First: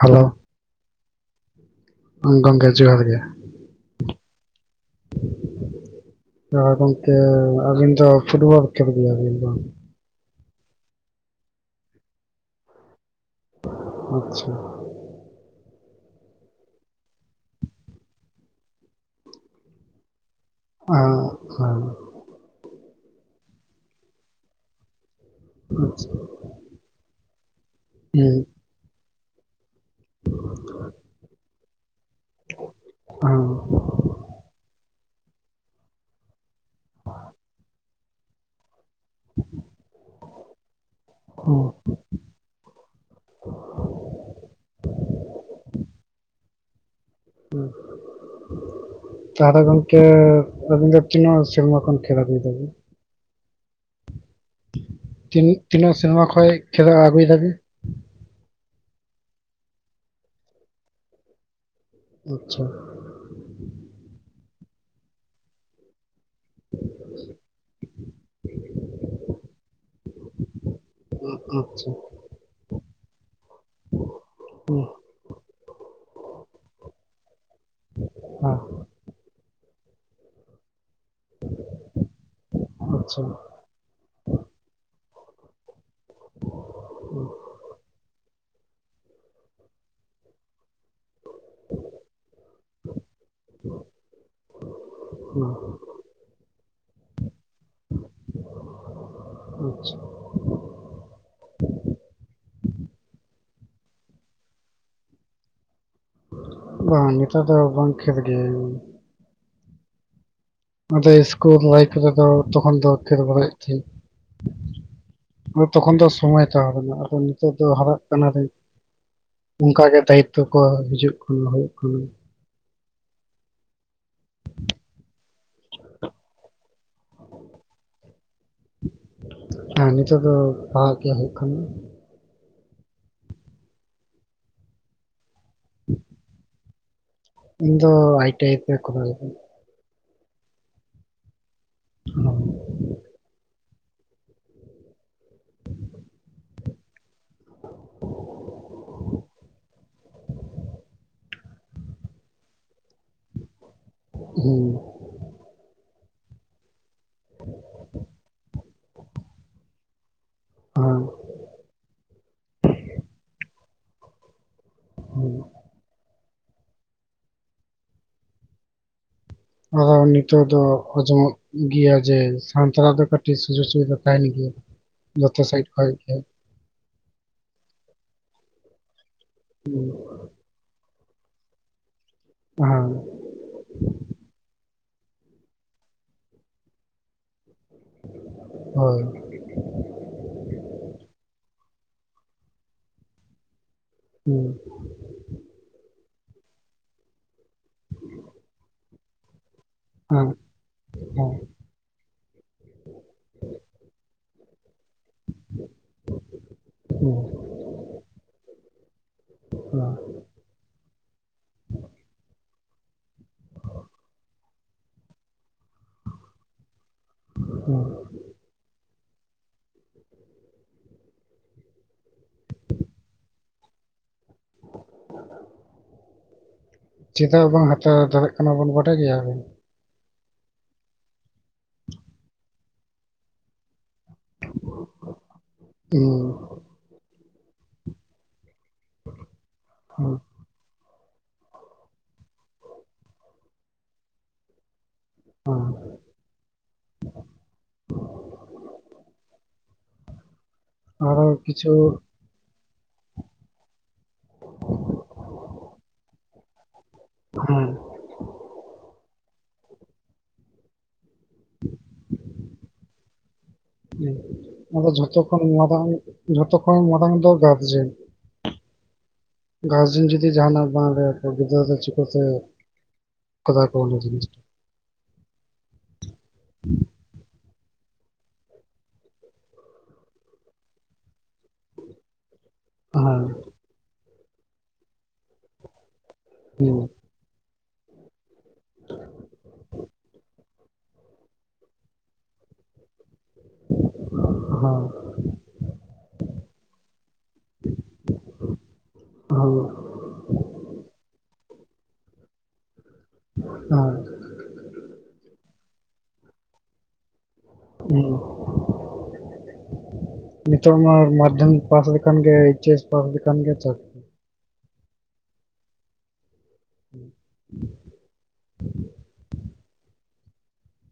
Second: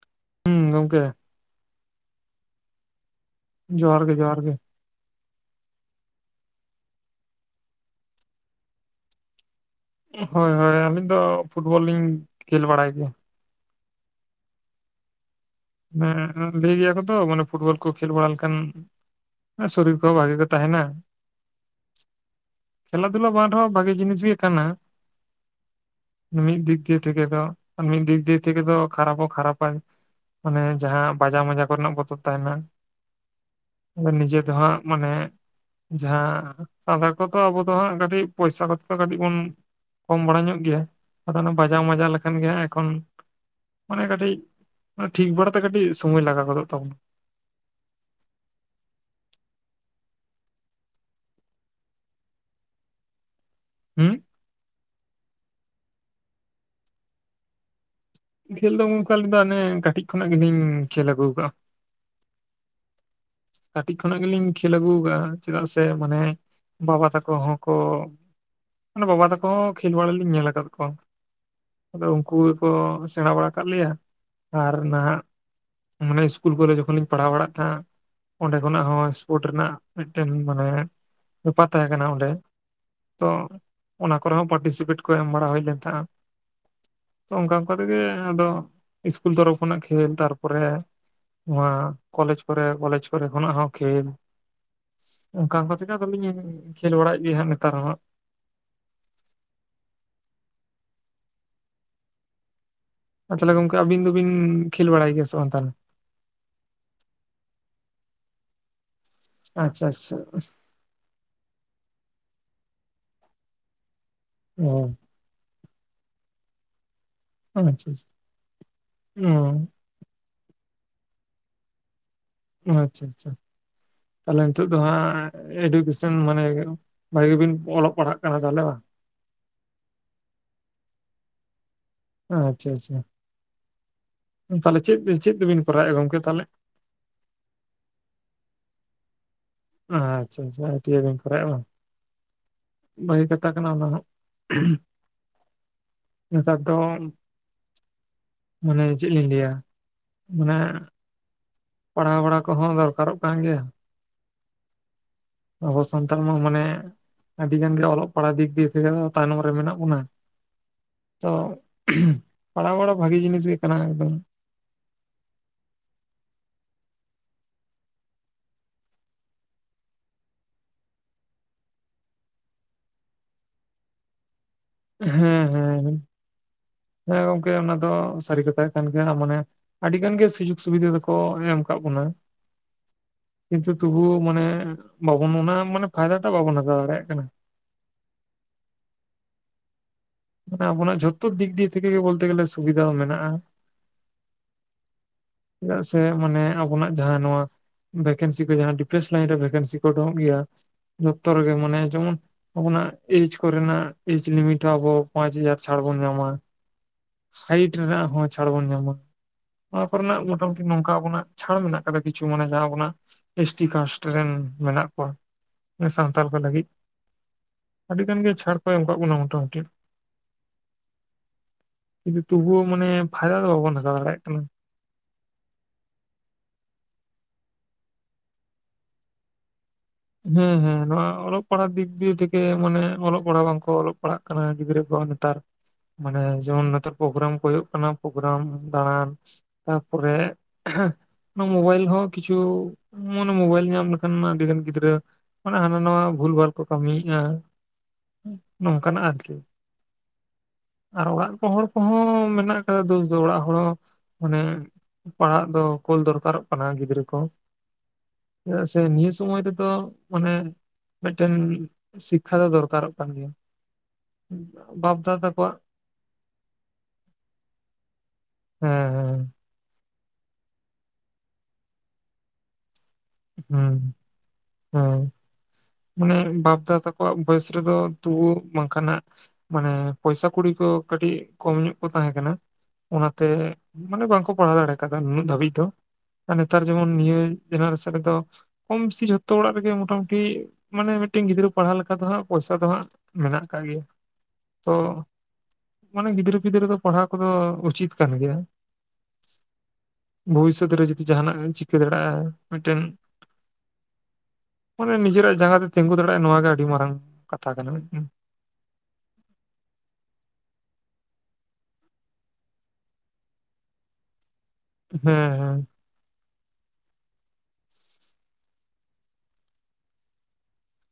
Hello. ᱦᱩᱸ ᱜᱚᱝᱠᱮ᱾ ᱦᱩᱸ ᱜᱚᱝᱠᱮ ᱡᱚᱦᱟᱨ ᱜᱮ ᱾ ᱡᱚᱦᱟᱨ ᱜᱮ ᱡᱚᱦᱟᱨ ᱜᱮ᱾ [inaudible] ᱦᱟ ᱜᱚᱝᱠᱮ ᱟᱵᱤᱱ ᱫᱚ ᱯᱷᱩᱴᱵᱚᱞ ᱠᱷᱮᱞ ᱜᱮᱭᱟ ᱵᱤᱱ ᱵᱟᱝ᱾ ᱦᱳᱭ ᱦᱳᱭ, ᱟᱹᱞᱤᱧ ᱫᱚ ᱯᱷᱩᱴᱵᱚᱞ ᱞᱤᱧ ᱠᱷᱮᱞ ᱵᱟᱲᱟᱭ ᱜᱮᱭᱟ ᱾ ᱟᱪᱪᱷᱟ᱾ ᱦᱮᱸ, ᱞᱟᱹᱭ ᱜᱮᱭᱟ ᱠᱚ ᱛᱚ ᱢᱟᱱᱮ ᱯᱷᱩᱴᱵᱚᱞ ᱠᱚ ᱠᱷᱮᱞ ᱵᱟᱲᱟ ᱞᱮᱠᱷᱟᱱ, ᱥᱚᱨᱤᱨ ᱠᱚᱦᱚᱸ ᱵᱷᱟᱜᱤ ᱜᱮ ᱛᱟᱦᱮᱱᱟ ᱟᱪᱪᱷᱟ ᱾ ᱠᱷᱮᱞᱟ ᱫᱷᱩᱞᱟ ᱵᱟᱝ ᱨᱮᱦᱚᱸ ᱵᱷᱟᱜᱤ ᱡᱤᱱᱤᱥ ᱜᱤ ᱠᱟᱱᱟ᱾ ᱢᱤᱫ ᱫᱤᱠ ᱫᱤᱭᱮ ᱛᱷᱮᱠᱮ ᱫᱚ ᱢᱤᱫ ᱫᱤᱠ ᱫᱤᱭᱮ ᱛᱷᱮᱠᱮ ᱫᱚ ᱠᱷᱟᱨᱟᱯ ᱦᱚᱸ ᱠᱷᱟᱨᱟᱯᱟ ᱾ ᱟᱱᱮ ᱡᱟᱦᱟᱸ ᱵᱟᱡᱟᱣ ᱢᱟᱡᱟᱣ ᱠᱚᱨᱮᱱᱟᱜ ᱵᱚᱛᱚᱨ ᱛᱟᱦᱮᱱᱟ ᱾ ᱦᱟᱸ ᱱᱤᱡᱮ ᱫᱚ ᱦᱟᱸᱜ ᱢᱟᱱᱮᱼᱼ ᱡᱟᱦᱟᱸ [unintelligible] ᱟᱨ ᱠᱚᱫᱚ ᱟᱵᱚ ᱫᱚ ᱦᱟᱸᱜ ᱠᱟᱹᱴᱤᱡ ᱯᱚᱭᱥᱟ ᱠᱚ ᱯᱚᱭᱥᱟ ᱠᱚ ᱫᱚ ᱠᱟᱹᱴᱤᱡ ᱵᱚᱱ ᱠᱚᱢ ᱵᱟᱲᱟ ᱧᱚᱜ ᱜᱮᱭᱟ, ᱟᱫᱚ ᱚᱱᱟ ᱵᱟᱡᱟᱣ ᱢᱟᱡᱟᱣ ᱞᱮᱱᱠᱷᱟᱱ ᱾ ᱜᱮ ᱦᱟᱜ ᱮᱠᱷᱚᱱ ᱢᱟᱱᱮ ᱠᱟᱹᱴᱤᱡ ᱴᱷᱤᱠ ᱵᱟᱲᱟ ᱛᱮ ᱠᱟᱹᱴᱤᱡ ᱥᱚᱢᱚᱭ ᱞᱟᱜᱟᱣ ᱜᱚᱫᱚᱜ ᱛᱟᱵᱚᱱᱟ ᱾ [inaudible] ᱛᱟᱦᱞᱮ ᱜᱚᱝᱠᱮ ᱟᱹᱵᱤᱱ ᱫᱚ ᱛᱤᱱᱟᱹᱜ ᱥᱮᱨᱢᱟ ᱠᱷᱚᱱ ᱠᱷᱮᱞ ᱟᱹᱜᱩᱭ ᱫᱟᱵᱤᱱ? ᱦᱩᱸ? ᱛᱤᱱᱟᱹᱜ ᱛᱤᱱᱟᱹᱜ ᱥᱮᱨᱢᱟ ᱠᱷᱚᱡ ᱠᱷᱮᱞ ᱟᱜᱩᱭ ᱫᱟᱵᱤᱱ? ᱠᱷᱮᱞ ᱫᱚ ᱜᱚᱝᱠᱮ ᱟᱞᱤᱧ ᱫᱚ ᱚᱱᱮ ᱠᱟᱹᱴᱤᱡ ᱠᱷᱚᱱᱟᱜ ᱜᱮᱞᱤᱧ ᱠᱷᱮᱞ ᱟᱹᱜᱩ ᱠᱟᱜ-ᱟ ᱾ ᱟᱪᱪᱷᱟ᱾ ᱠᱟᱴᱤᱡ ᱠᱷᱚᱱᱟᱜ ᱜᱮᱞᱤᱧ ᱠᱷᱮᱞ ᱟᱹᱜᱩ ᱠᱟᱜ-ᱟ ᱪᱮᱫᱟᱜ ᱥᱮ ᱢᱟᱱᱮ ᱵᱟᱵᱟ ᱛᱟᱠᱚ ᱦᱚᱸᱠᱚ ᱢᱟᱱᱮ ᱵᱟᱵᱟ ᱛᱟᱠᱚ ᱦᱚᱸ ᱠᱷᱮᱞ ᱵᱟᱲᱟ ᱞᱤᱧ ᱧᱮᱞ ᱟᱠᱟᱫ ᱠᱚᱣᱟ ᱟᱪᱪᱷᱟ ᱟᱫᱚ ᱩᱱᱠᱩ ᱜᱮᱠᱚ ᱥᱮᱬᱟ ᱵᱟᱲᱟ ᱠᱟᱱ ᱞᱮᱭᱟ ᱟᱨ ᱦᱩᱸ ᱱᱟᱦᱟᱜ ᱢᱟᱱᱮ ᱤᱥᱠᱩᱞ ᱠᱚᱨᱮ ᱡᱚᱠᱷᱚᱱ ᱞᱤᱧ ᱯᱟᱲᱦᱟᱣ ᱵᱟᱲᱟᱜ ᱛᱟᱦᱮᱸᱜᱼᱟ ᱾ ᱚᱸᱰᱮ ᱠᱷᱚᱱᱟᱜ ᱦᱚᱸ ᱥᱯᱳᱨᱴ ᱨᱮᱱᱟᱜ ᱢᱤᱫᱴᱮᱱ ᱢᱟᱱᱮ ᱵᱮᱯᱟᱨ ᱛᱟᱦᱮᱸ ᱠᱟᱱᱟ ᱚᱸᱰᱮ, ᱦᱮᱸ ᱟᱪᱪᱷᱟ ᱛᱚ ᱚᱱᱟ ᱠᱚᱨᱮ ᱦᱚᱸ ᱯᱟᱴᱤᱥᱤᱯᱮᱴ ᱠᱚ ᱮᱢ ᱵᱟᱲᱟ ᱦᱩᱭ ᱞᱮᱱ ᱛᱟᱦᱮᱜᱼᱟ ᱾ ᱛᱚ ᱚᱱᱠᱟ ᱚᱱᱠᱟ ᱛᱮᱜᱮ ᱟᱫᱚ ᱤᱥᱠᱩᱞ ᱛᱚᱨᱚᱯᱷ ᱠᱷᱚᱱᱟᱜ ᱠᱷᱮᱞ, ᱛᱟᱨᱯᱚᱨᱮ ᱱᱚᱣᱟ ᱠᱚᱞᱮᱡᱽ ᱠᱚᱨᱮ ᱠᱚ ᱠᱷᱚᱱᱟᱜ ᱦᱚᱸ ᱠᱷᱮᱞ᱾ ᱦᱩᱸ ᱚᱱᱠᱟ ᱚᱱᱠᱟ ᱛᱮᱜᱮ ᱟᱫᱚ ᱞᱤᱧ ᱠᱷᱮᱞ ᱵᱟᱲᱟᱭ ᱮᱫ ᱜᱮᱭᱟ ᱦᱟᱸᱜ ᱱᱮᱛᱟᱨ ᱦᱚᱸ ᱦᱟᱸᱜ᱾ ᱟᱪᱪᱷᱟ, ᱟᱨ ᱛᱟᱦᱚᱞᱮ ᱜᱚᱝᱠᱮ ᱟᱹᱵᱤᱱ ᱫᱚᱵᱤᱱ ᱠᱷᱮᱞ ᱵᱟᱲᱟᱭ ᱜᱮᱭᱟ ᱥᱮ ᱵᱟᱝ ᱛᱟᱦᱞᱮ? ᱵᱟᱝ ᱱᱮᱛᱟᱨ ᱫᱚ ᱵᱟᱝ ᱠᱷᱮᱞ ᱜᱮᱭᱤᱧ᱾ ᱟᱪᱪᱷᱟ [unintelligible] ᱟᱞᱮ ᱤᱥᱠᱩᱞ ᱞᱟᱭᱤᱯᱷ ᱨᱮᱫᱚ ᱛᱚᱠᱷᱚᱱ ᱫᱚ ᱠᱷᱮᱞ ᱵᱟᱲᱟᱭ ᱦᱩᱭᱩᱜ ᱛᱟᱦᱤᱡ᱾ ᱚᱸ ᱛᱚᱠᱷᱚᱱ ᱫᱚ ᱥᱚᱢᱚᱭ ᱛᱟᱦᱮ ᱠᱟᱱᱟ ᱟᱫᱚ ᱱᱤ- ᱛᱚᱜ ᱫᱚ ᱟᱪᱪᱷᱟ ᱦᱟᱨᱟᱜ ᱠᱟᱱᱟ ᱨᱮ᱾ ᱚ ᱚᱱᱠᱟᱜ ᱜᱮ ᱫᱟᱭᱤᱛᱚ ᱠᱚ ᱦᱤᱡᱩᱜ ᱠᱟᱱᱟ ᱦᱩᱭᱩᱜ ᱠᱟᱱᱟ᱾ ᱟᱪᱪᱷᱟ ᱟᱪᱪᱷᱟ, ᱛᱟᱦᱚᱞᱮ ᱱᱤᱛᱚᱜ ᱫᱚ ᱦᱟᱸᱜ ᱮᱰᱩᱠᱮᱥᱚᱱ ᱢᱟᱱᱮ ᱵᱷᱟᱹᱜᱤ ᱜᱮᱵᱤᱱ ᱚᱞᱚᱜ ᱯᱟᱲᱦᱟᱜ ᱠᱟᱱᱟ ᱛᱟᱦᱚᱞᱮ ᱵᱟᱝ? ᱦᱮᱸ ᱱᱤᱛᱚᱜ ᱫᱚ ᱯᱟᱲᱦᱟᱜ ᱜᱮ ᱦᱩᱭᱩᱜ ᱠᱟᱱ᱾ ᱟᱪᱪᱷᱟ ᱟᱪᱪᱷᱟ, ᱛᱟᱦᱚᱞᱮ ᱪᱮᱫ ᱵᱤᱱ ᱪᱮᱫ ᱫᱮᱵᱤᱱ ᱠᱚᱨᱟᱣᱮᱫ-ᱟ ᱜᱚᱝᱠᱮ ᱛᱟᱦᱚᱞᱮ? ᱤᱧ ᱫᱚ ᱟᱭ ᱴᱤ ᱟᱭ ᱛᱮ ᱠᱚᱨᱟᱣ ᱫᱤᱧ᱾ ᱟᱪᱪᱷᱟ ᱟᱪᱪᱷᱟ ᱟᱭ ᱴᱤ ᱟᱭ ᱛᱮᱢ ᱠᱚᱨᱟᱣ ᱮᱜ-ᱟ ᱵᱟᱝ, ᱵᱷᱟᱹᱜᱤ ᱠᱟᱛᱷᱟ᱾ ᱠᱟᱱᱟ ᱚᱱᱟ ᱦᱚᱸ, ᱱᱮᱛᱟᱨ ᱫᱚ ᱢᱟᱱᱮ ᱪᱮᱫ ᱞᱤᱧ ᱞᱟᱹᱭᱟ ᱢᱟᱱᱮ ᱯᱟᱲᱦᱟᱣ ᱵᱟᱲᱟ ᱠᱚᱦᱚᱸ ᱫᱚᱨᱠᱟᱨᱚᱜ ᱠᱟᱱ ᱜᱮᱭᱟ᱾ ᱦᱩᱸ, ᱟᱵᱚ ᱥᱟᱱᱛᱷᱟᱞ ᱢᱟ ᱢᱟᱱᱮ ᱟᱹᱰᱤ ᱜᱟᱱ ᱜᱮ ᱚᱞᱚᱜ ᱯᱟᱲᱦᱟᱜ ᱫᱤᱠ ᱫᱤᱭᱮ ᱛᱮᱜᱮ ᱛᱟᱭᱱᱚᱢ ᱨᱮ ᱢᱮᱱᱟᱜ ᱵᱚᱱᱟ᱾ ᱛᱚ ᱯᱟᱲᱦᱟᱣ ᱵᱟᱲᱟ ᱵᱷᱟᱹᱜᱤ ᱡᱤᱱᱤᱥ ᱜᱮ ᱠᱟᱱᱟ ᱮᱠᱫᱚᱢ᱾ ᱦᱩᱸ [unintelligible] ᱱᱤᱛᱚᱜ ᱫᱚ ᱟᱸᱡᱚᱢᱚᱜ ᱜᱮᱭᱟ ᱡᱮ ᱥᱟᱱᱛᱟᱲ ᱟᱜ ᱫᱚ ᱠᱟᱹᱴᱤᱡ ᱥᱩᱡᱳᱜᱽ ᱥᱩᱵᱤᱫᱟ ᱛᱟᱦᱮᱸᱱ ᱜᱮᱭᱟ᱾ ᱦᱮᱸ ᱡᱚᱛᱚ ᱦᱮᱸ ᱥᱟᱭᱤᱰ ᱦᱮᱸ ᱠᱷᱚᱡ ᱜᱮ ᱦᱮᱸ ᱜᱚᱝᱠᱮ ᱚᱱᱟ ᱫᱚ ᱥᱟᱹᱨᱤ ᱠᱟᱛᱷᱟ ᱠᱟᱱ ᱜᱮᱭᱟ᱾ ᱢᱟᱱᱮ ᱟᱹᱰᱤ ᱜᱟᱱ ᱜᱮ ᱥᱩᱡᱳᱜᱽ ᱥᱩᱵᱤᱫᱷᱟ ᱫᱚ- ᱠᱚ ᱮᱢ ᱟᱠᱟᱫ ᱵᱚᱱᱟ᱾ ᱦᱮᱸ ᱠᱤᱱᱛᱩ ᱛᱚᱵᱩᱣ ᱢᱟᱱᱮ ᱵᱟᱵᱚᱱ ᱚᱱᱟ ᱢᱟᱱᱮ ᱯᱷᱟᱭᱫᱟ ᱴᱟᱜ ᱵᱟᱵᱚᱱ ᱦᱟᱛᱟᱣ ᱫᱟᱲᱮᱭᱟᱜ ᱠᱟᱱᱟ᱾ ᱦᱳᱭ, ᱢᱟᱱᱮ ᱟᱵᱚᱱᱟᱜ ᱡᱷᱚᱛᱚ ᱫᱤᱠ ᱫᱤᱭᱮ ᱛᱷᱮᱠᱮ ᱜᱮ ᱵᱚᱞᱛᱮ ᱜᱮᱞᱮ ᱥᱩᱵᱤᱫᱷᱟ ᱦᱚᱸ ᱢᱮᱱᱟᱜ-ᱟ᱾ ᱦᱩᱸ ᱪᱮᱫᱟᱜ ᱥᱮ ᱢᱟᱱᱮ ᱟᱵᱚᱱᱟᱜ ᱡᱟᱦᱟᱸ ᱱᱚᱣᱟ ᱵᱷᱮᱠᱮᱱᱥᱤ ᱠᱚ ᱡᱟᱦᱟᱸ ᱰᱤᱯᱷᱮᱱᱥ ᱞᱟᱭᱤᱱ ᱨᱮ ᱵᱷᱮᱠᱮᱱᱥᱤ ᱚᱰᱳᱝ ᱦᱮᱸ ᱦᱮᱸ ᱦᱮᱸ ᱚᱜ ᱜᱮᱭᱟ ᱡᱚᱛᱚ ᱦᱮᱸ ᱦᱮᱸ ᱨᱮᱜᱮ ᱢᱟᱱᱮ ᱡᱮᱢᱚᱱ ᱟᱵᱚᱱᱟᱜ ᱮᱡᱽ ᱠᱚᱨᱮᱱᱟᱜ ᱮᱡᱽ ᱞᱤᱢᱤᱴ ᱦᱚᱸ ᱟᱵᱚ ᱯᱟᱸᱪ ᱦᱟᱡᱟᱨ ᱪᱷᱟᱲ ᱵᱚᱱ ᱧᱟᱢᱟ᱾ ᱥᱟᱭᱤᱴ ᱨᱮᱱᱟᱜ ᱦᱚᱸ ᱪᱷᱟᱲ ᱵᱚᱱ ᱧᱟᱢᱟ᱾ ᱱᱚᱣᱟ ᱠᱚᱨᱮ ᱱᱟᱜ ᱢᱚᱴᱟᱢᱩᱴᱤ ᱱᱚᱝᱠᱟ ᱟᱵᱚᱱᱟᱜ ᱪᱷᱟᱲ ᱢᱮᱱᱟᱜ ᱟᱠᱟᱫᱟ ᱠᱤᱪᱷᱩ ᱢᱟᱱᱮ ᱡᱟᱦᱟᱸ ᱟᱵᱚᱱᱟᱜ ᱮᱥ ᱴᱤ ᱠᱟᱥᱴ ᱨᱮᱱ ᱢᱮᱱᱟᱜ ᱠᱚᱣᱟ ᱥᱟᱱᱛᱟᱞ ᱠᱚ ᱞᱟᱹᱜᱤᱫ᱾ ᱦᱩᱸ ᱟᱹᱰᱤ ᱜᱟᱱ ᱜᱮ ᱪᱷᱟᱲ ᱠᱚ ᱮᱢ ᱟᱠᱟᱫ ᱵᱚᱱᱟ ᱢᱚᱴᱟ-ᱢᱩᱴᱤ᱾ ᱠᱤᱱᱛᱩ ᱛᱚᱵᱩᱳ ᱢᱟᱱᱮ ᱯᱷᱟᱭᱫᱟ ᱫᱚ ᱵᱟᱵᱚᱱ ᱦᱟᱛᱟᱣ ᱫᱟᱲᱮᱭᱟᱜ ᱠᱟᱱᱟ᱾ ᱪᱮᱫᱟᱜ ᱵᱟᱝ ᱦᱟᱛᱟᱣ ᱫᱟᱲᱮᱭᱟᱜ ᱠᱟᱱᱟ ᱵᱚᱱ ᱵᱟᱰᱟᱭ ᱜᱮᱭᱟᱵᱤᱱ? ᱦᱮᱸ ᱦᱮᱸ ᱱᱚᱣᱟ ᱚᱞᱚᱜ ᱯᱟᱲᱦᱟᱜ ᱫᱤᱠ ᱫᱤᱭᱮ ᱛᱷᱮᱠᱮ ᱢᱟᱱᱮ ᱚᱞᱚᱜ ᱯᱟᱲᱦᱟᱜ ᱵᱟᱝ ᱠᱚ ᱚᱞᱚᱜ ᱯᱟᱲᱦᱟᱜ ᱠᱟᱱᱟ ᱜᱤᱫᱽᱨᱟᱹ ᱠᱚ ᱱᱮᱛᱟᱨ ᱦᱩᱸ ᱢᱟᱱᱮ ᱡᱮᱢᱚᱱ ᱱᱤᱛᱳᱜ ᱯᱨᱳᱜᱨᱟᱢ ᱠᱚ ᱦᱩᱭᱩᱜ ᱠᱟᱱᱟ ᱯᱨᱳᱜᱨᱟᱢ, ᱫᱟᱬᱟᱱ ᱛᱟᱨᱯᱚᱨᱮ ᱦᱩᱸ ᱦᱮᱸ ᱱᱚᱣᱟ ᱢᱳᱵᱟᱭᱤᱞ ᱦᱚᱸ ᱠᱤᱪᱷᱩ ᱢᱟᱱᱮ ᱢᱳᱵᱟᱭᱤᱞ ᱧᱟᱢ ᱞᱮᱠᱷᱟᱱ ᱢᱟ ᱟᱹᱰᱤᱜᱟᱱ ᱜᱤᱫᱽᱨᱟᱹ ᱢᱟᱱᱮ ᱦᱩᱸ ᱦᱟᱱᱟ ᱱᱟᱣᱟ ᱵᱷᱩᱞᱵᱷᱟᱞ ᱠᱚ ᱠᱟᱹᱢᱤᱭᱮᱫᱼᱟ, ᱱᱚᱝᱠᱟᱱᱟᱜ ᱟᱨᱠᱤ᱾ ᱟᱨ ᱟᱨᱚ ᱚᱲᱟᱜ ᱠᱚ ᱦᱚᱲ ᱠᱤᱪᱷᱩ ᱠᱚᱦᱚᱸ ᱢᱮᱱᱟᱜ ᱠᱟᱫᱟ ᱫᱳᱥ ᱫᱚ ᱚᱲᱟᱜ ᱦᱚᱲ ᱦᱚᱸ ᱢᱟᱱᱮ ᱯᱟᱲᱦᱟᱜ ᱫᱚ ᱠᱳᱞ ᱫᱚᱨᱠᱟᱨᱚᱜ ᱠᱟᱱᱟ ᱜᱤᱫᱽᱨᱟᱹ ᱠᱚ ᱦᱮᱸ ᱪᱮᱫᱟᱜ ᱥᱮ ᱱᱤᱭᱟᱹ ᱥᱚᱢᱚᱭ ᱫᱚ ᱛᱚ ᱢᱟᱱᱮ ᱢᱤᱫᱴᱮᱱ ᱥᱤᱠᱠᱷᱟ ᱫᱚ ᱫᱚᱨᱠᱟᱨᱚᱜ ᱠᱟᱱ ᱜᱮᱭᱟ᱾ ᱟᱫᱚ ᱵᱟᱯ ᱫᱟᱫᱟ ᱡᱷᱚᱛᱚ ᱠᱷᱚᱱ ᱛᱟᱠᱚᱣᱟᱜ ᱢᱟᱨᱟᱝ ᱡᱷᱚᱛᱚ ᱠᱷᱚᱱ ᱢᱟᱲᱟᱝ ᱫᱚ ᱜᱟᱨᱡᱮᱱ ᱦᱮᱸ ᱦᱮᱸ ᱜᱟᱨᱡᱮᱱ ᱡᱩᱫᱤ ᱡᱟᱸᱦᱟᱸᱱᱟᱜ ᱵᱟᱝ ᱞᱟ. ᱭᱟ ᱛᱚ ᱜᱤᱫᱽᱨᱟᱹ ᱫᱚ ᱪᱤᱠᱟᱹᱛᱮ ᱠᱚᱨᱟᱣ ᱦᱮᱸ ᱟᱠᱚ ᱚᱱᱟ ᱡᱤᱱᱤᱥ ᱦᱮᱸ ᱢᱟᱱᱮ ᱵᱟᱯ-ᱫᱟ ᱛᱟ ᱟᱠᱚᱣᱟᱜ ᱵᱚᱭᱮᱥ ᱨᱮᱫᱚ ᱛᱩᱵᱩ ᱵᱟᱝᱠᱷᱟᱱᱟᱜ ᱢᱟᱱᱮ ᱯᱚᱭᱥᱟ ᱠᱩᱲᱤ ᱠᱚ ᱠᱟᱹᱴᱤᱡ ᱠᱚᱢ ᱧᱚᱸᱜ ᱠᱚ ᱛᱟᱦᱮᱸ ᱠᱟᱱᱟ᱾ ᱦᱮᱸ ᱚᱱᱟ ᱛᱮ ᱢᱟᱱᱮ ᱵᱟᱝ ᱠᱚ ᱯᱟᱲᱦᱟᱣ ᱫᱟᱲᱮ ᱠᱟᱫᱟ ᱱᱩᱱᱟᱹᱜ ᱫᱷᱟᱹᱵᱤᱡ ᱫᱚ ᱱᱮᱛᱟᱨ ᱦᱩᱸ ᱡᱮᱢᱚᱱ ᱱᱤᱭᱟᱹ ᱡᱮᱱᱨᱮᱥᱚᱱ ᱨᱮᱫᱚ, ᱠᱚᱢ ᱵᱤᱥᱤ ᱡᱷᱚᱛᱚ ᱚᱲᱟᱜ ᱨᱮᱜᱮ ᱢᱚᱴᱟᱢᱩᱴᱤ ᱢᱟᱱᱮ ᱢᱤᱫᱴᱮᱱ ᱜᱤᱫᱽᱨᱟᱹ ᱯᱟᱲᱦᱟᱣ ᱞᱮᱠᱟ ᱫᱚ ᱦᱟᱸᱜ ᱯᱚᱭᱥᱟ ᱫᱚ ᱦᱟᱸᱜ ᱢᱮᱱᱟᱜ ᱠᱟᱜ ᱜᱮᱭᱟ ᱛᱚ ᱢᱟᱱᱮ ᱜᱤᱫᱽᱨᱟᱹ ᱯᱤᱫᱽᱨᱟᱹ ᱫᱚ ᱯᱟᱲᱦᱟᱣ ᱠᱚᱫᱚ ᱩᱪᱤᱛ ᱠᱟᱱ ᱜᱮᱭᱟ ᱦᱮᱸ᱾ ᱦᱮᱸ ᱵᱷᱚᱵᱤᱥᱚᱛ ᱨᱮ ᱡᱩᱫᱤ ᱡᱟᱸᱦᱟᱱᱼᱟᱜ ᱜᱮᱢ ᱪᱤᱠᱟᱹ ᱫᱟᱲᱮᱭᱟᱜᱼᱟ ᱢᱤᱫᱴᱮᱱ᱾ [inaudible] ᱢᱟᱱᱮ ᱱᱤᱡᱮᱨᱟᱜ ᱡᱟᱸᱜᱟ ᱛᱮ ᱛᱤᱸᱜᱩ ᱫᱟᱲᱮᱭᱟᱜᱼᱟ ᱱᱚᱣᱟᱜ ᱜᱮ ᱟᱹᱰᱤ ᱢᱟᱨᱟᱝ᱾ ᱠᱟᱛᱷᱟ ᱠᱟᱱᱟ ᱢᱤᱫᱴᱮᱱ᱾ [inaudible] ᱱᱤᱛᱚᱜ ᱢᱟ ᱢᱟᱫᱽᱫᱷᱚᱢᱤᱠ ᱯᱟᱥ ᱞᱮᱠᱷᱟᱱ ᱜᱮ ᱮᱭᱤᱪᱮᱥ ᱯᱟᱥ ᱞᱮᱠᱷᱟᱱ ᱜᱮ ᱪᱟᱠᱨᱤ᱾ ᱦᱮᱸ ᱦᱮᱸ ᱦᱩᱸ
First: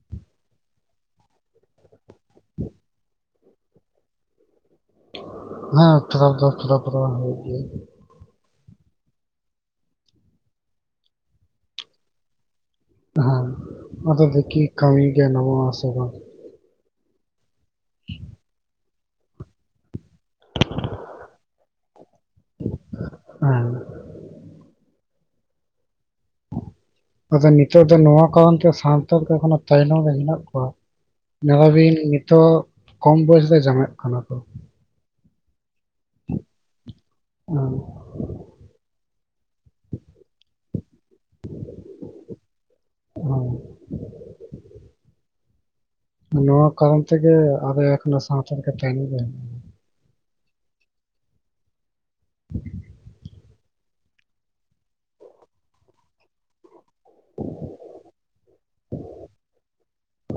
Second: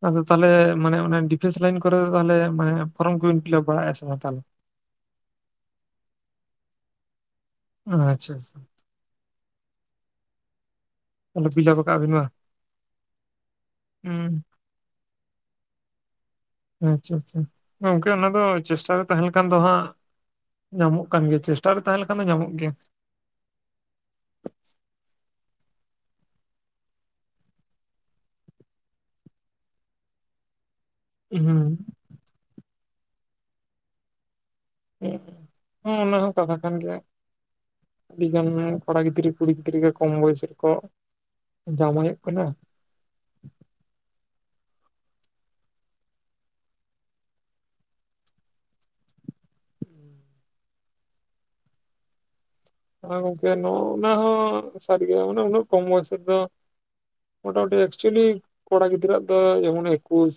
ᱟᱫᱚ ᱛᱟᱞᱦᱮ ᱢᱟᱱᱮ ᱚᱱᱟ ᱰᱤᱯᱷᱮᱱᱥ ᱞᱟᱭᱤᱱ ᱠᱚᱨᱮ ᱛᱟᱦᱚᱞᱮ ᱢᱟᱱᱮ ᱯᱷᱚᱨᱚᱢ ᱠᱚᱵᱤᱱ ᱯᱷᱤᱞᱟᱯ ᱵᱟᱲᱟᱮᱜᱼᱟ ᱥᱮ ᱵᱟᱝ ᱛᱟᱦᱚᱞᱮ᱾ ᱦᱮᱸ ᱯᱷᱤᱞᱟᱯ ᱫᱚ ᱯᱷᱤᱞᱟᱯ ᱯᱩᱨᱚᱱ ᱦᱩᱭᱩᱜ ᱜᱮᱭᱟ᱾ ᱟᱪᱪᱷᱟ ᱟᱪᱪᱷᱟ ᱛᱟᱞᱦᱮ ᱯᱷᱤᱞᱟᱯ ᱟᱠᱟᱜ ᱵᱤᱱ ᱵᱟᱝ᱾ ᱦᱮᱸ ᱟᱫᱚ ᱦᱩᱸ ᱫᱮᱠᱷᱤ ᱠᱟᱹᱢᱤ ᱜᱮ ᱧᱟᱢᱚᱜ ᱟᱥᱮ ᱵᱟᱝ᱾ ᱟᱪᱪᱷᱟ ᱟᱪᱪᱷᱟ ᱜᱚᱝᱠᱮ ᱚᱱᱟ ᱫᱚ ᱪᱮᱥᱴᱟ ᱨᱮ ᱛᱟᱦᱮᱸᱱ ᱠᱷᱟᱱ ᱫᱚ ᱦᱟᱸᱜ ᱧᱟᱢᱚᱜ ᱠᱟᱱ ᱜᱮᱭᱟ ᱪᱮᱥᱴᱟ ᱨᱮ ᱮ ᱛᱟᱦᱮᱸ ᱞᱮᱱᱠᱷᱟᱱ ᱫᱚ ᱧᱟᱢᱚᱜ ᱜᱮᱭᱟ᱾ ᱦᱮᱸ ᱟᱫᱚ ᱱᱤᱛᱚᱜ ᱫᱚ ᱱᱚᱣᱟ ᱠᱟᱨᱚᱱ ᱛᱮ ᱥᱟᱱᱛᱟᱲ ᱠᱚ ᱮᱠᱷᱳ ᱛᱟᱭᱱᱚᱢ ᱨᱮ ᱦᱮᱱᱟᱜ ᱠᱚᱣᱟ᱾ ᱢᱚᱱᱮ ᱦᱩᱸ ᱵᱤᱱ ᱱᱤᱛᱚᱜ ᱠᱚᱢ ᱵᱚᱭᱮᱥ ᱨᱮ ᱡᱟᱶᱟᱭᱼᱚᱜ ᱠᱟᱱᱟ ᱠᱚ᱾ ᱦᱮᱸ ᱚᱱᱟ ᱦᱚᱸ ᱠᱟᱛᱷᱟ ᱠᱟᱱ ᱜᱮᱭᱟ᱾ [inaudible] ᱟᱹᱰᱤ ᱜᱟᱱ ᱜᱮ ᱠᱚᱲᱟ ᱜᱤᱫᱽᱨᱟᱹ ᱠᱩᱲᱤ ᱜᱤᱫᱽᱨᱟᱹ ᱜᱮ ᱠᱚᱢ ᱵᱚᱭᱮᱥ ᱨᱮᱠᱚ ᱡᱟᱶᱟᱭᱼᱚᱜ ᱠᱟᱱᱟ᱾ ᱦᱮᱸ ᱱᱚᱣᱟ ᱠᱟᱨᱚᱱ ᱛᱮᱜᱮ ᱟᱵᱚ ᱥᱟᱱᱛᱟᱲ ᱠᱟ ᱛᱟᱭᱢ ᱨᱮ᱾ [inaudible] ᱦᱮᱸ ᱜᱚᱝᱠᱮ ᱱᱚᱸᱜᱼᱱᱟ ᱦᱚᱸ ᱥᱟᱹᱨᱤ ᱜᱮ ᱢᱟᱱᱮ ᱩᱱᱟᱹᱜ ᱠᱚᱢ ᱵᱚᱭᱮᱥ ᱨᱮᱫᱚ᱾ ᱢᱳᱴᱟᱢᱩᱴᱤ ᱮᱠᱪᱩᱭᱮᱞᱤ ᱠᱚᱲᱟ ᱜᱤᱫᱽᱨᱟᱹ ᱟᱜ ᱫᱚ ᱡᱮᱢᱚᱱ ᱮᱠᱩᱥ᱾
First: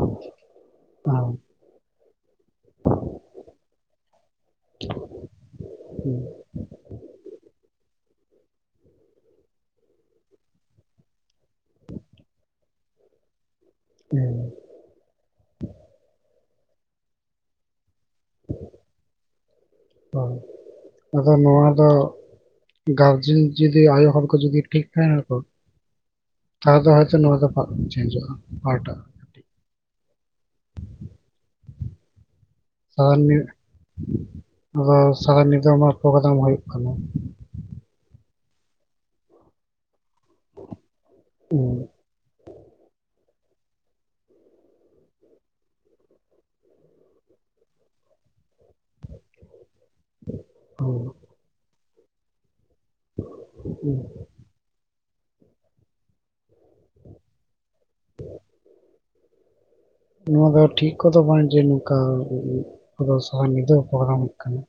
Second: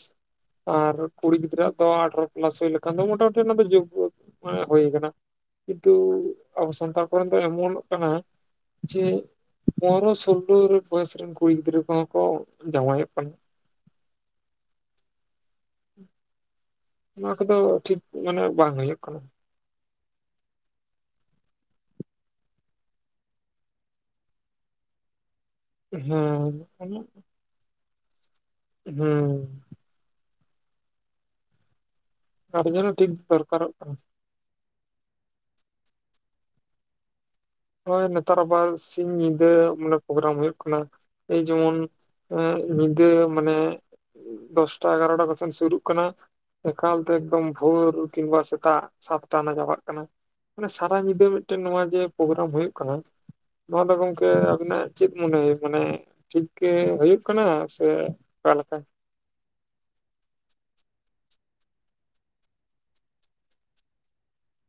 ᱟᱨ ᱠᱩᱲᱤ ᱜᱤᱫᱽᱨᱟᱹ ᱟᱜ ᱫᱚ ᱟᱴᱷᱨᱚ᱾ [unintelligible] ᱞᱮᱠᱷᱟᱱ ᱫᱚ ᱢᱚᱴᱟᱢᱩᱴᱤ ᱚᱱᱟ ᱫᱚ ᱡᱳᱜᱜᱳ ᱢᱟᱱᱮ ᱦᱩᱭ ᱠᱟᱱᱟ᱾ ᱠᱤᱱᱛᱩ ᱦᱮᱸ, ᱟᱵᱚ ᱥᱟᱱᱛᱟᱲ [inaudible] ᱮᱢᱚᱱᱼᱴᱚᱜ ᱠᱟᱱᱟ, ᱡᱮ ᱯᱚᱱᱮᱨᱚ ᱥᱳᱞᱞᱳ ᱵᱚᱭᱮᱥ ᱨᱮᱱ ᱠᱩᱲᱤ ᱜᱤᱫᱽᱨᱟᱹ ᱠᱚᱦᱚᱸ ᱠᱚ ᱡᱟᱶᱟᱭᱼᱚᱜ ᱠᱟᱱᱟ᱾ ᱦᱩᱸ᱾ ᱱᱚᱣᱟ ᱠᱚᱫᱚ ᱴᱷᱤᱠ ᱢᱟᱱᱮ ᱵᱟᱝ ᱦᱩᱭᱩᱜ ᱠᱟᱱᱟ᱾ ᱦᱩᱸ, ᱟᱫᱚ ᱱᱚᱣᱟ ᱫᱚ ᱜᱟᱨᱡᱮᱱ ᱡᱩᱫᱤ ᱟᱭᱳ ᱦᱚᱲ ᱠᱚ ᱡᱩᱫᱤ ᱴᱷᱤᱠ ᱛᱟᱦᱮᱸᱱᱟ ᱠᱚ ᱦᱮᱸ ᱛᱟᱦᱚᱞᱮ ᱦᱚᱭᱛᱚ ᱱᱚᱣᱟ ᱫᱚ ᱵᱟᱝ ᱪᱮᱧᱡᱚᱜᱼᱟ᱾ ᱯᱟᱦᱴᱟᱜ ᱟᱫᱚ ᱦᱩᱸ᱾ ᱜᱟᱨᱡᱮᱱ ᱦᱚᱸ ᱴᱷᱤᱠ ᱫᱚᱨᱠᱟᱨᱚᱜ ᱠᱟᱱᱟ᱾ ᱟᱫᱚ ᱥᱟᱨᱟ ᱧᱤᱫᱟᱹ ᱚᱱᱟ ᱯᱨᱳᱜᱨᱟᱢ ᱦᱩᱭᱩᱜ ᱠᱟᱱᱟ᱾ ᱦᱳᱭ ᱱᱮᱛᱟᱨ ᱟᱵᱟᱨ ᱥᱤᱧ ᱧᱤᱫᱟᱹ ᱢᱟᱱᱮ ᱯᱨᱳᱜᱨᱟᱢ ᱦᱩᱭᱩᱜ ᱠᱟᱱᱟ ᱮ ᱡᱮᱢᱚᱱ ᱦᱮᱸ, ᱮᱸᱜ ᱧᱤᱫᱟᱹ ᱢᱟᱱᱮ, ᱫᱚᱥᱴᱟ ᱮᱜᱟᱨᱚᱴᱟ ᱠᱚ ᱥᱮᱱ ᱥᱩᱨᱩᱜ ᱠᱟᱱᱟ, ᱮᱠᱟᱞ ᱛᱮ ᱮᱠᱫᱚᱢ ᱵᱷᱳᱨ ᱠᱤᱝᱵᱟ ᱥᱮᱛᱟᱜ ᱥᱟᱛᱴᱟ ᱟᱱᱟᱜ ᱪᱟᱵᱟᱜ ᱠᱟᱱᱟ᱾ ᱢᱟᱱᱮ ᱦᱮᱸ, ᱥᱟᱨᱟ ᱧᱤᱫᱟᱹ ᱢᱤᱫᱴᱮᱱ ᱱᱚᱣᱟ ᱡᱮ ᱯᱳᱜᱨᱟᱢ ᱦᱳᱭᱳᱜ ᱠᱟᱱᱟ, ᱱᱚᱣᱟ ᱫᱚ ᱦᱮᱸ᱾ ᱜᱚᱝᱠᱮ ᱟᱵᱤᱱᱟᱜ ᱪᱮᱫ ᱢᱚᱱᱮ ᱦᱩᱭᱩᱜ ᱠᱟᱱᱟ ᱴᱷᱤᱠ ᱜᱮ ᱦᱩᱭᱩᱜ ᱠᱟᱱᱟ ᱥᱮ ᱚᱠᱟ ᱞᱮᱠᱟ? ᱱᱚᱣᱟ ᱫᱚ ᱴᱷᱤᱠ ᱠᱚᱫᱚ ᱵᱟᱝ ᱡᱮ ᱱᱚᱝᱠᱟ ᱯᱩᱨᱟᱹ ᱥᱟᱨᱟ ᱧᱤᱫᱟᱹ ᱯᱳᱜᱨᱟᱢ ᱦᱩᱭᱩᱜ ᱠᱟᱱᱟ᱾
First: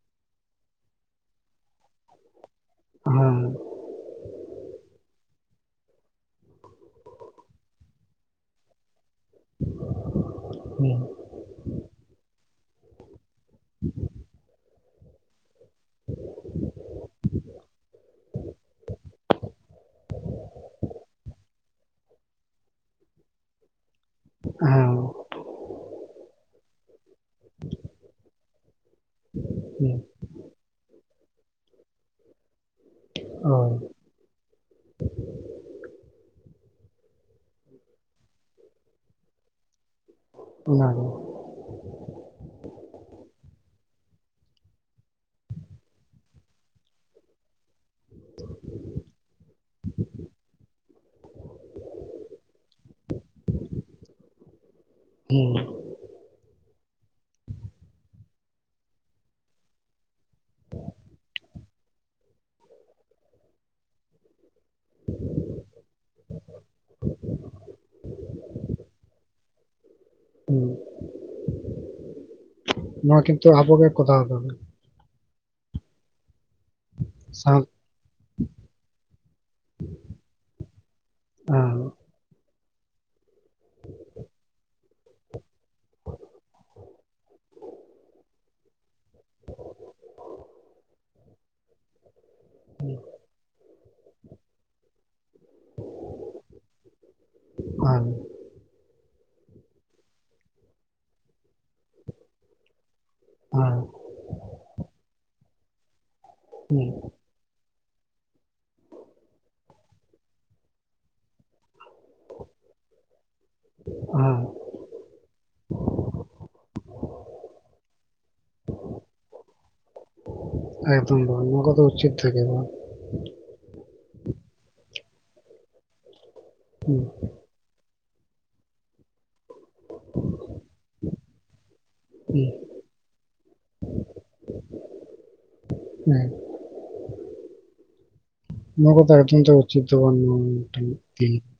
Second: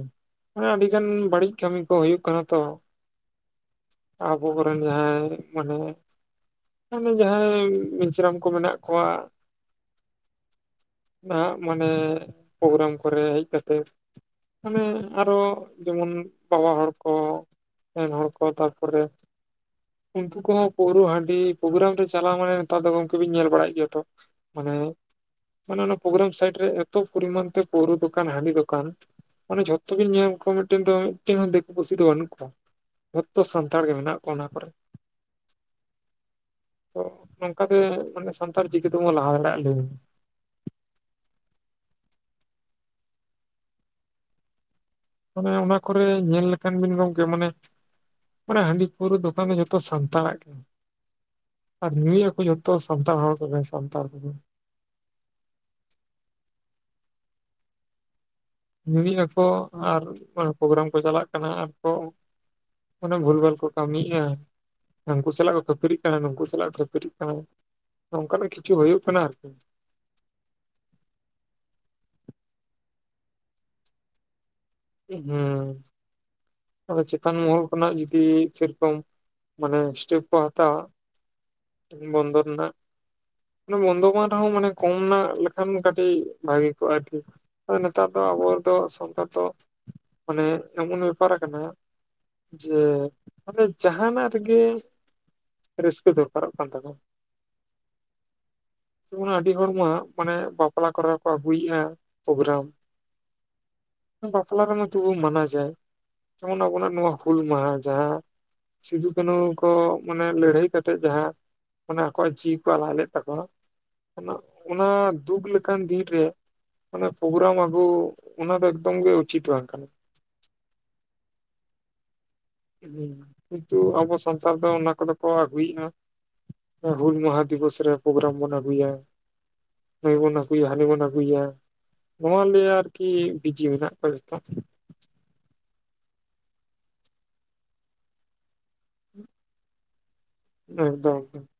[inaudible] ᱢᱟᱱᱮ ᱟᱹᱰᱤ ᱜᱟᱱ ᱵᱟᱹᱲᱤᱡ ᱠᱟᱹᱢᱤ ᱠᱚ ᱦᱩᱭᱩᱜ ᱠᱟᱱᱟ ᱛᱚ᱾ ᱦᱮᱸ ᱦᱮᱸ᱾ ᱟᱵᱚ ᱠᱚᱨᱮᱱ ᱡᱟᱦᱟᱸᱟᱭ ᱢᱟᱱᱮ ᱢᱟᱱᱮ ᱡᱟᱦᱟᱸᱭ ᱢᱤᱥᱨᱟᱢ ᱠᱚ ᱢᱮᱱᱟᱜ ᱠᱚᱣᱟ, ᱦᱩᱸ᱾ ᱱᱟᱦᱟᱜ ᱢᱟᱱᱮ ᱯᱨᱳᱜᱨᱟᱢ ᱠᱚᱨᱮ ᱦᱮᱡ ᱠᱟᱛᱮᱫ ᱢᱟᱱᱮ ᱟᱨᱚ ᱡᱮᱢᱚᱱ ᱵᱟᱵᱟ ᱦᱚᱲ ᱠᱚ, ᱮᱱ ᱦᱚᱲ ᱠᱚ ᱛᱟᱨᱯᱚᱨᱮ ᱤᱱᱛᱩ ᱠᱚ ᱦᱚ ᱯᱟᱹᱣᱨᱟᱹ ᱦᱟᱺᱰᱤ ᱯᱨᱳᱜᱨᱟᱢ ᱛᱮ ᱪᱟᱞᱟᱣ ᱢᱟᱱᱮ ᱱᱮᱛᱟᱨ ᱫᱚ ᱜᱚᱝᱠᱮ ᱵᱤᱱ ᱧᱮᱞ ᱵᱟᱲᱟᱭᱮᱫ ᱜᱮᱭᱟ ᱛᱚ ᱢᱟᱱᱮ ᱦᱮᱸ ᱢᱟᱱᱮ ᱚᱱᱟ ᱯᱨᱚᱜᱨᱟᱢ ᱥᱟᱭᱤᱴ ᱨᱮ ᱮᱛᱚ ᱯᱚᱨᱤᱢᱟᱱ ᱛᱮ ᱯᱟᱹᱣᱨᱟᱹ ᱫᱚᱠᱟᱱ, ᱦᱟᱺᱰᱤ ᱫᱚᱠᱟᱱ, ᱢᱟᱱᱮ ᱡᱷᱚᱛᱚ ᱦᱮᱸ, ᱵᱤᱱ ᱧᱮᱞ ᱠᱚᱣᱟ ᱢᱤᱫᱴᱮᱱ ᱫᱚ ᱢᱤᱫᱴᱟᱱ ᱦᱚᱸ ᱫᱤᱠᱩ ᱯᱩᱥᱤ ᱫᱚ ᱵᱟᱹᱱᱩᱜ ᱠᱚᱣᱟ᱾ ᱡᱷᱚᱛᱚ ᱦᱳᱭ ᱥᱟᱱᱛᱟᱲ ᱜᱮ ᱢᱮᱱᱟᱜ ᱠᱚᱣᱟ ᱚᱱᱟ ᱠᱚᱨᱮ᱾ ᱛᱚ ᱱᱚᱝᱠᱟ ᱜᱮ ᱢᱟᱱᱮ ᱥᱟᱱᱛᱟᱲ ᱪᱤᱠᱟᱹ ᱛᱮᱵᱚᱱ ᱞᱟᱦᱟ ᱫᱟᱲᱮᱭᱟᱜᱼᱟ ᱞᱟᱹᱭ ᱢᱮ? ᱚᱱᱟ ᱜᱮ᱾ ᱢᱟᱱᱮ ᱚᱱᱟ ᱠᱚᱨᱮ ᱧᱮᱞ ᱞᱮᱠᱷᱟᱱ ᱵᱤᱱ ᱜᱚᱝᱠᱮ ᱢᱟᱱᱮ ᱢᱟᱱᱮ ᱦᱟᱺᱰᱤ ᱯᱟᱹᱣᱨᱟᱹ ᱫᱚᱠᱟᱱ ᱫᱚ ᱡᱚᱛᱚ ᱥᱟᱱᱛᱟᱲᱟᱜ ᱜᱮ, ᱟᱨ ᱧᱩᱭᱮᱜ ᱟᱠᱚ ᱡᱚ ᱛᱚ ᱥᱟᱱᱛᱟᱲ ᱦᱚᱲ ᱠᱚᱜᱮ ᱥᱟᱱᱛᱟᱲ ᱠᱚᱜᱮ᱾ ᱦᱩᱸ᱾ ᱧᱩᱭᱮᱜ ᱟᱠᱚ ᱟᱨ ᱚᱱᱟ ᱯᱨᱳᱜᱨᱟᱢ ᱠᱚ ᱪᱟᱞᱟᱜ ᱠᱟᱱᱟ ᱟᱨ ᱠᱚ ᱚᱱᱟ ᱵᱷᱩᱞ ᱵᱷᱟᱞ ᱠᱚ ᱠᱟᱹᱢᱤᱭᱮᱜ-ᱟ᱾ ᱦᱟᱝᱠᱩ ᱥᱟᱞᱟᱜ ᱠᱚ ᱠᱷᱟᱹᱯᱟᱹᱨᱤᱜ ᱠᱟᱱᱟ, ᱱᱩᱝᱠᱩ ᱥᱟᱞᱟᱜ ᱠᱚ ᱠᱷᱟᱹᱯᱟᱹᱨᱤᱜ ᱠᱟᱱᱟ ᱠᱚ, [inaudible] ᱚᱝᱠᱟᱱᱟᱜ ᱠᱤᱪᱷᱩ ᱦᱳᱭᱳᱜ ᱠᱟᱱᱟ ᱟᱨᱠᱤ᱾ ᱦᱩᱸ, ᱚᱱᱟ ᱠᱤᱱᱛᱩ ᱟᱵᱚ ᱜᱮ ᱠᱚᱨᱟᱣ ᱟᱵᱚᱱ᱾ ᱦᱩᱸ᱾ ᱟᱫᱚ ᱪᱮᱛᱟᱱ ᱥᱟᱶ ᱢᱚᱦᱚᱞ ᱠᱷᱚᱱᱟᱜ ᱡᱚᱫᱤ ᱥᱮᱨᱚᱠᱚᱢ ᱢᱟᱱᱮ ᱥᱴᱮᱯ ᱠᱚ ᱦᱟᱛᱟᱣᱟ, ᱦᱩᱸ᱾ ᱵᱚᱱᱫᱚᱨ ᱨᱮᱱᱟᱜ, ᱢᱟᱱᱮ ᱵᱚᱱᱫᱚ ᱵᱟᱝ ᱨᱮ ᱦᱚᱸ ᱢᱟᱱᱮ ᱠᱚᱢ ᱨᱮᱱᱟᱜ ᱞᱮᱠᱷᱟᱱ ᱠᱟᱹᱴᱤᱡ ᱵᱷᱟᱜᱮ ᱠᱚᱜᱼᱟ ᱟᱨᱠᱤ᱾ ᱟᱫᱚ ᱱᱮᱛᱟᱨ ᱫᱚ ᱟᱵᱚ ᱫᱚ ᱥᱟᱱᱛᱟᱲ ᱫᱚ ᱢᱟᱱᱮ ᱮᱢᱚᱱ ᱵᱮᱯᱟᱨ ᱟᱠᱟᱱᱟ ᱡᱮ ᱢᱟᱱᱮ ᱡᱟᱦᱟᱱᱟᱜ ᱨᱮᱜᱮ ᱨᱟᱹᱥᱠᱟᱹ ᱫᱚᱨᱠᱟᱨᱚᱜ ᱠᱟᱱ ᱛᱟᱠᱚᱣᱟ ᱦᱮᱸ ᱡᱮᱢᱚᱱ, ᱟᱹᱰᱤ ᱦᱚᱲᱢᱟ ᱢᱟᱱᱮ ᱵᱟᱯᱞᱟ ᱠᱚᱨᱮ ᱠᱚ ᱟᱜᱩᱭᱮᱜᱼᱟ ᱯᱨᱳᱜᱨᱟᱢ᱾ ᱦᱮᱸ᱾ ᱪᱟᱞᱟᱜ ᱠᱟᱱᱟ ᱛᱩᱵᱩ ᱢᱟᱱᱟ ᱡᱟᱭ ᱛᱮᱢᱚᱱ ᱦᱮᱸ ᱟᱵᱚᱱᱟᱜ ᱱᱚᱣᱟ ᱦᱩᱞ ᱢᱟᱦᱟ ᱡᱟᱦᱟᱸ ᱥᱤᱫᱩ ᱠᱟᱹᱱᱩ ᱠᱚ, ᱢᱟᱱᱮ ᱞᱟᱹᱲᱦᱟᱹᱭ ᱠᱟᱛᱮᱜ ᱡᱟᱦᱟᱸ ᱢᱟᱱᱮ ᱟᱠᱚᱣᱟᱜ ᱡᱤᱸᱣᱤ ᱠᱚ ᱟᱞᱟᱭ ᱞᱮᱫ ᱛᱟᱠᱚᱣᱟ᱾ ᱦᱮᱸ ᱩᱱᱟᱜ ᱚᱱᱟ ᱫᱩᱠ ᱞᱮᱠᱟᱱ ᱫᱤᱱ ᱨᱮ᱾ ᱢᱟᱱᱮ ᱯᱨᱳᱜᱨᱟᱢ ᱟᱹᱜᱩ, ᱚᱱᱟ ᱫᱚ ᱮᱠᱫᱚᱢ ᱜᱮ ᱩᱪᱤᱛ ᱵᱟᱝ ᱠᱟᱱᱟ᱾ ᱮᱠᱫᱚᱢ ᱵᱟᱝ ᱱᱚᱣᱟ ᱠᱚᱫᱚ ᱩᱪᱤᱛ ᱛᱟᱦᱮ ᱜᱮ ᱵᱟᱝ᱾ ᱦᱚᱸ ᱱᱤᱛᱚᱜ ᱟᱵᱚ ᱥᱟᱱᱛᱟᱲ ᱫᱚ ᱚᱱᱟ ᱠᱚᱫᱚ ᱠᱚ ᱟᱹᱜᱩᱭᱮᱫᱼᱟ᱾ ᱟᱫᱚ ᱦᱩᱸ ᱦᱩᱞ ᱢᱟᱦᱟ ᱫᱤᱵᱚᱥ ᱨᱮ ᱯᱨᱳᱜᱨᱟᱢ ᱵᱚᱱ ᱟᱹᱜᱩᱭᱟ᱾ ᱱᱩᱭ ᱵᱚᱱ ᱟᱹᱜᱩᱭᱟ ᱦᱟᱱᱤ ᱵᱚᱱ ᱟᱹᱜᱩᱭᱟ, ᱱᱚᱣᱟ ᱦᱩᱸ ᱞᱟᱹᱭ ᱟᱨᱠᱤ ᱵᱤᱡᱤ ᱢᱮᱱᱟᱜ ᱠᱚᱣᱟ ᱡᱚᱛᱚ᱾ ᱦᱮᱸ᱾ ᱱᱚᱣᱟ ᱠᱚᱫᱚ ᱮᱠᱫᱚᱢ ᱛᱮ ᱚᱪᱤᱛ ᱫᱚ ᱵᱟᱝ᱾ ᱮᱠᱫᱚᱢ ᱮᱠᱫᱚᱢ [unintelligible]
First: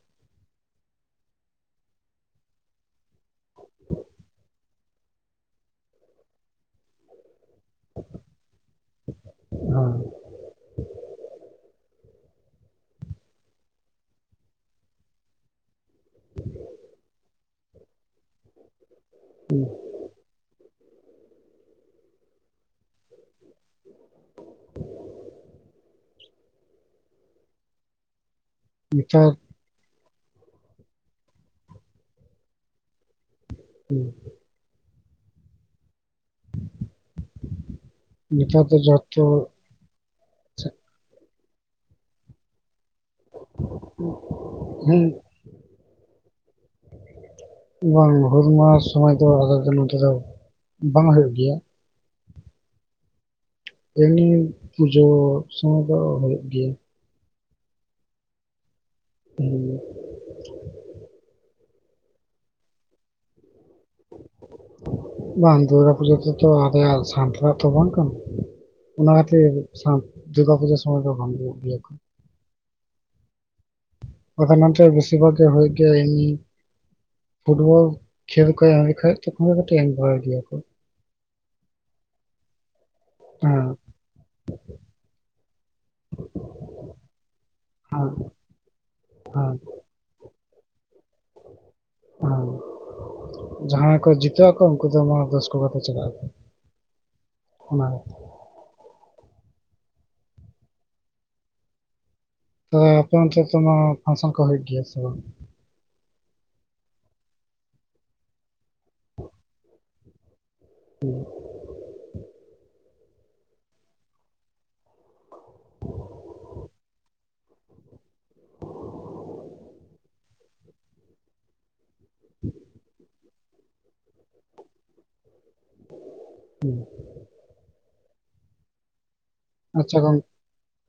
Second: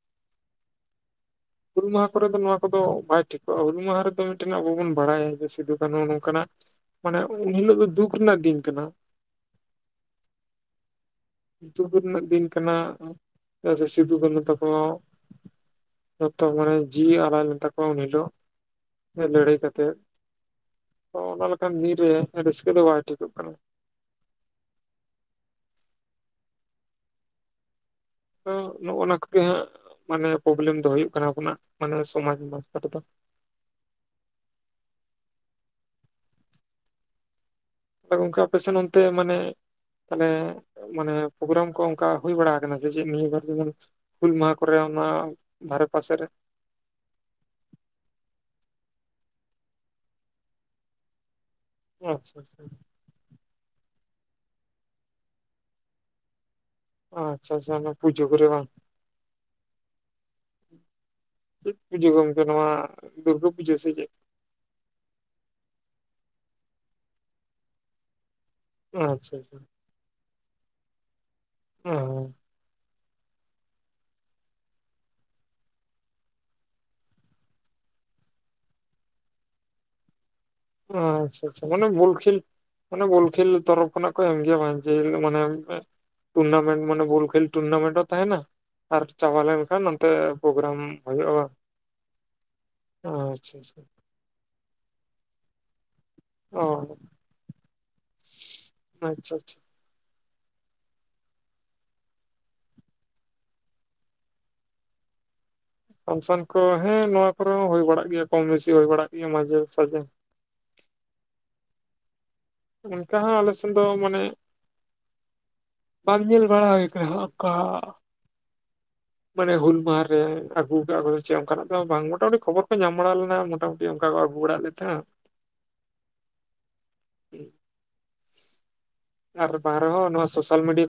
ᱦᱩᱞ ᱢᱟᱦᱟ ᱠᱚᱨᱮ ᱫᱚ ᱱᱚᱣᱟ ᱠᱚᱫᱚ ᱵᱟᱭ ᱴᱷᱤᱠᱚᱜᱼᱟ᱾ ᱦᱩᱞ ᱢᱟᱦᱟ ᱨᱮᱫᱚ ᱢᱤᱫᱴᱮᱱ ᱟᱵᱚ ᱵᱚᱱ ᱵᱟᱲᱟᱭᱟ ᱡᱮ ᱥᱤᱫᱸᱩ ᱠᱟᱹᱱᱩ ᱱᱚᱝᱠᱟᱱᱟᱜ ᱢᱟᱱᱮ, ᱩᱱᱦᱤᱞᱳᱜ ᱫᱚ ᱫᱩᱸᱠ ᱨᱮᱱᱟᱜ ᱫᱤᱱ ᱠᱟᱱᱟ᱾ ᱦᱚᱸ᱾ ᱫᱩᱠ ᱨᱮᱱᱟᱜ ᱫᱤᱱ ᱠᱟᱱᱟ, ᱪᱮᱫᱟᱜ ᱥᱮ ᱥᱤᱫᱸᱩ ᱠᱟᱹᱱᱩ ᱛᱟᱠᱚ ᱡᱚᱛᱚ ᱢᱟᱱᱮ ᱡᱤᱣᱤ ᱟᱞᱟᱟᱭ ᱞᱮᱱ ᱛᱟᱠᱚᱣᱟ ᱩᱱ ᱦᱤᱞᱳᱜ, ᱞᱟᱹᱲᱦᱟᱹᱭ ᱠᱟᱛᱮᱜ᱾ ᱛᱚ ᱚᱱᱟ ᱞᱮᱠᱟᱱ ᱫᱤᱱ ᱨᱮ, ᱨᱟᱹᱥᱠᱟᱹ ᱫᱚ ᱵᱟᱭ ᱴᱷᱤᱠᱚᱜ ᱠᱟᱱᱟ᱾ ᱛᱚ ᱱᱚᱳᱱᱟ ᱱᱮᱛᱟᱨ ᱠᱚᱜᱮ ᱦᱟᱸᱜ ᱢᱟᱱᱮ ᱯᱞᱚᱵᱮᱞᱮᱢ ᱫᱚ ᱦᱩᱭᱩᱜ ᱠᱟᱱᱟ ᱟᱵᱚᱱᱟᱜ ᱢᱟᱱᱮ ᱥᱚᱢᱟᱡ ᱵᱟᱨᱛᱟ ᱨᱮᱫᱚ᱾ ᱦᱩᱸ᱾ ᱦᱚᱭ ᱜᱚᱝᱠᱮ ᱱᱮᱛᱟᱨ ᱫᱚ ᱟᱯᱮᱥᱮᱱ ᱚᱱᱛᱮ ᱡᱚᱛᱚ ᱢᱟᱱᱮ, ᱢᱟᱱᱮ ᱢᱟᱱᱮ ᱯᱨᱳᱜᱨᱟᱢ ᱠᱚ ᱚᱱᱠᱟ ᱦᱩᱭ ᱵᱟᱲᱟ ᱟᱠᱟᱱᱟ ᱥᱮ ᱪᱮᱫ ᱱᱤᱭᱟᱹ ᱵᱟᱨ ᱡᱮᱢᱚᱱ ᱦᱩᱞ ᱢᱟᱦᱟ ᱠᱚᱨᱮ ᱦᱮᱸ ᱚᱱᱟ ᱫᱷᱟᱨᱮ ᱯᱟᱥᱮ ᱨᱮ [inaudible] ᱵᱟᱝ ᱦᱩᱞ ᱢᱟᱦᱟ ᱥᱚᱢᱚᱭ ᱫᱚ ᱟᱞᱮ ᱫᱚ ᱱᱚᱛᱮ ᱫᱚ ᱵᱟᱝ ᱦᱩᱭᱩᱜ ᱜᱮᱭᱟ᱾ ᱟᱪᱪᱷᱟ ᱟᱪᱪᱷᱟ᱾ ᱮᱢᱱᱤ ᱯᱩᱡᱟᱹ ᱥᱚᱢᱚᱭ ᱫᱚ ᱦᱩᱭᱩᱜ ᱜᱮᱭᱟ᱾ ᱚ ᱟᱪᱪᱷᱟ ᱟᱪᱪᱷᱟ ᱚᱱᱟ ᱯᱩᱡᱟᱹ ᱠᱚᱨᱮ ᱵᱟᱝ? [inaudible] ᱪᱮᱫ ᱯᱩᱡᱟᱹ ᱜᱚᱢᱠᱮ, ᱱᱚᱣᱟ ᱫᱩᱨᱜᱟᱹ ᱯᱩᱡᱟᱹ ᱥᱮ ᱪᱮᱫ? ᱵᱟᱝ ᱫᱩᱨᱜᱟ ᱯᱩᱡᱟᱹ ᱨᱮᱛᱚ ᱟᱞᱮᱭᱟᱜ ᱥᱟᱱᱛᱟᱨᱟ ᱛᱚ ᱵᱟᱝ ᱠᱟᱱᱟ᱾ ᱚᱱᱟ ᱟᱪᱪᱷᱟ ᱠᱷᱟᱹᱛᱤᱨ ᱟᱪᱪᱷᱟ ᱥᱟᱱᱛ ᱫᱩᱨᱜᱟ ᱯᱩᱡᱟᱹ ᱥᱚᱢᱚᱭ ᱫᱚ ᱵᱟᱝ ᱦᱚᱭᱩᱜ ᱜᱮᱭᱟ ᱠᱚ᱾ ᱟᱫᱚ ᱱᱚᱛᱮ ᱵᱤᱥᱤᱨ ᱵᱷᱟᱜ ᱜᱮ ᱦᱩᱭ ᱜᱮ ᱮᱧ ᱯᱷᱩᱴᱵᱚᱞ ᱠᱷᱮᱞ ᱠᱚ ᱮᱢ ᱞᱮᱠᱷᱟᱡ, ᱛᱚᱠᱷᱚᱱ ᱫᱚ ᱠᱟᱹᱴᱤᱡ ᱮᱢ ᱵᱟᱰᱟᱭ ᱜᱮᱭᱟ ᱠᱚ᱾ ᱟᱪᱪᱷᱟ ᱟᱪᱪᱷᱟ ᱢᱟᱱᱮ ᱵᱚᱞ ᱠᱷᱮᱞ, ᱢᱟᱱᱮ ᱵᱚᱞ ᱠᱷᱮᱞ ᱦᱮᱸ ᱛᱚᱨᱚᱵ ᱠᱷᱚᱱᱟᱜ ᱠᱚ ᱮᱢ ᱜᱮᱭᱟ ᱵᱟᱝ ᱡᱮ ᱦᱤᱞᱚᱜ ᱢᱟᱱᱮ ᱴᱩᱨᱱᱟᱢᱮᱱᱴ ᱢᱟᱱᱮ ᱵᱚᱞ ᱠᱷᱮᱞ ᱴᱩᱨᱱᱟᱢᱮᱱᱴ ᱦᱚᱸ ᱦᱮᱸ ᱛᱟᱦᱮᱱᱟ ᱟᱨ ᱪᱟᱵᱟ ᱦᱮᱸ ᱞᱮᱱᱠᱷᱟᱱ ᱱᱚᱛᱮ ᱯᱨᱳᱜᱨᱟᱢ ᱦᱩᱭᱩᱜᱼᱟ ᱵᱟᱝ? ᱦᱮᱸ ᱟᱪᱪᱷᱟ ᱟᱪᱪᱷᱟ ᱡᱟᱦᱟᱸᱭ ᱠᱚ ᱡᱤᱛᱟᱹᱜ ᱟᱠᱚ ᱩᱱᱠᱩ ᱫᱚ ᱫᱚᱢᱮ ᱨᱟᱹᱥᱠᱟ ᱠᱟᱛᱮ ᱪᱟᱞᱟᱜ ᱟᱠᱚ᱾ ᱚᱸ ᱚᱱᱟ ᱟᱪᱪᱷᱟ ᱟᱪᱪᱷᱟ᱾ ᱛᱚᱵᱮ ᱟᱯᱮ ᱚᱱᱛᱮ ᱫᱚ ᱯᱦᱟᱱᱥᱚᱱ ᱠᱚ ᱦᱩᱭᱩᱜ ᱜᱮᱭᱟ ᱥᱮ ᱵᱟᱝ? ᱯᱷᱟᱱᱥᱚᱱ ᱠᱚ ᱦᱮᱸ ᱱᱚᱣᱟ ᱠᱚᱨᱮ ᱦᱚᱸ ᱦᱩᱭ ᱵᱟᱲᱟᱜ ᱜᱮᱭᱟ ᱠᱚᱢ ᱵᱮᱥᱤ ᱦᱩᱭ ᱵᱟᱲᱟᱜ ᱜᱮᱭᱟ ᱢᱟᱡᱷᱮ ᱥᱟᱡᱷᱮ᱾ [inaudible] ᱚᱱᱠᱟ ᱦᱚᱸ ᱟᱞᱮᱥᱮᱱ ᱫᱚ ᱢᱟᱱᱮ ᱵᱟᱢ ᱧᱮᱞ ᱵᱟᱲᱟ ᱦᱩᱭ ᱟᱠᱟᱱᱟ ᱦᱚᱸᱜᱼᱚᱝᱠᱟ ᱢᱟᱱᱮ ᱦᱩᱞ ᱢᱟᱦᱟᱸ ᱨᱮ ᱟᱹᱜᱩ ᱠᱟᱜ ᱠᱚ ᱪᱮᱜ ᱚᱱᱠᱟᱱᱟᱜ ᱫᱚ ᱵᱟᱝ ᱢᱚᱴᱟᱢᱩᱴᱤ ᱠᱷᱚᱵᱚᱨ ᱠᱚ ᱧᱟᱢ ᱵᱟᱲᱟ ᱞᱮᱱᱟ ᱢᱚᱴᱟᱢᱩ ᱴᱤ ᱚᱱᱠᱟ ᱠᱚ ᱟᱹᱜᱩ ᱵᱟᱲᱟᱜ ᱞᱮᱫ ᱛᱟᱦᱮᱸᱜ᱾ ᱦᱩᱸ ᱦᱩᱸ ᱟᱨ ᱵᱟᱝ ᱟᱪᱪᱷᱟ ᱨᱮᱦᱚᱸ ᱜᱚᱝᱠᱮ ᱱᱚᱣᱟ ᱥᱳᱥᱟᱞ ᱢᱤᱰᱤ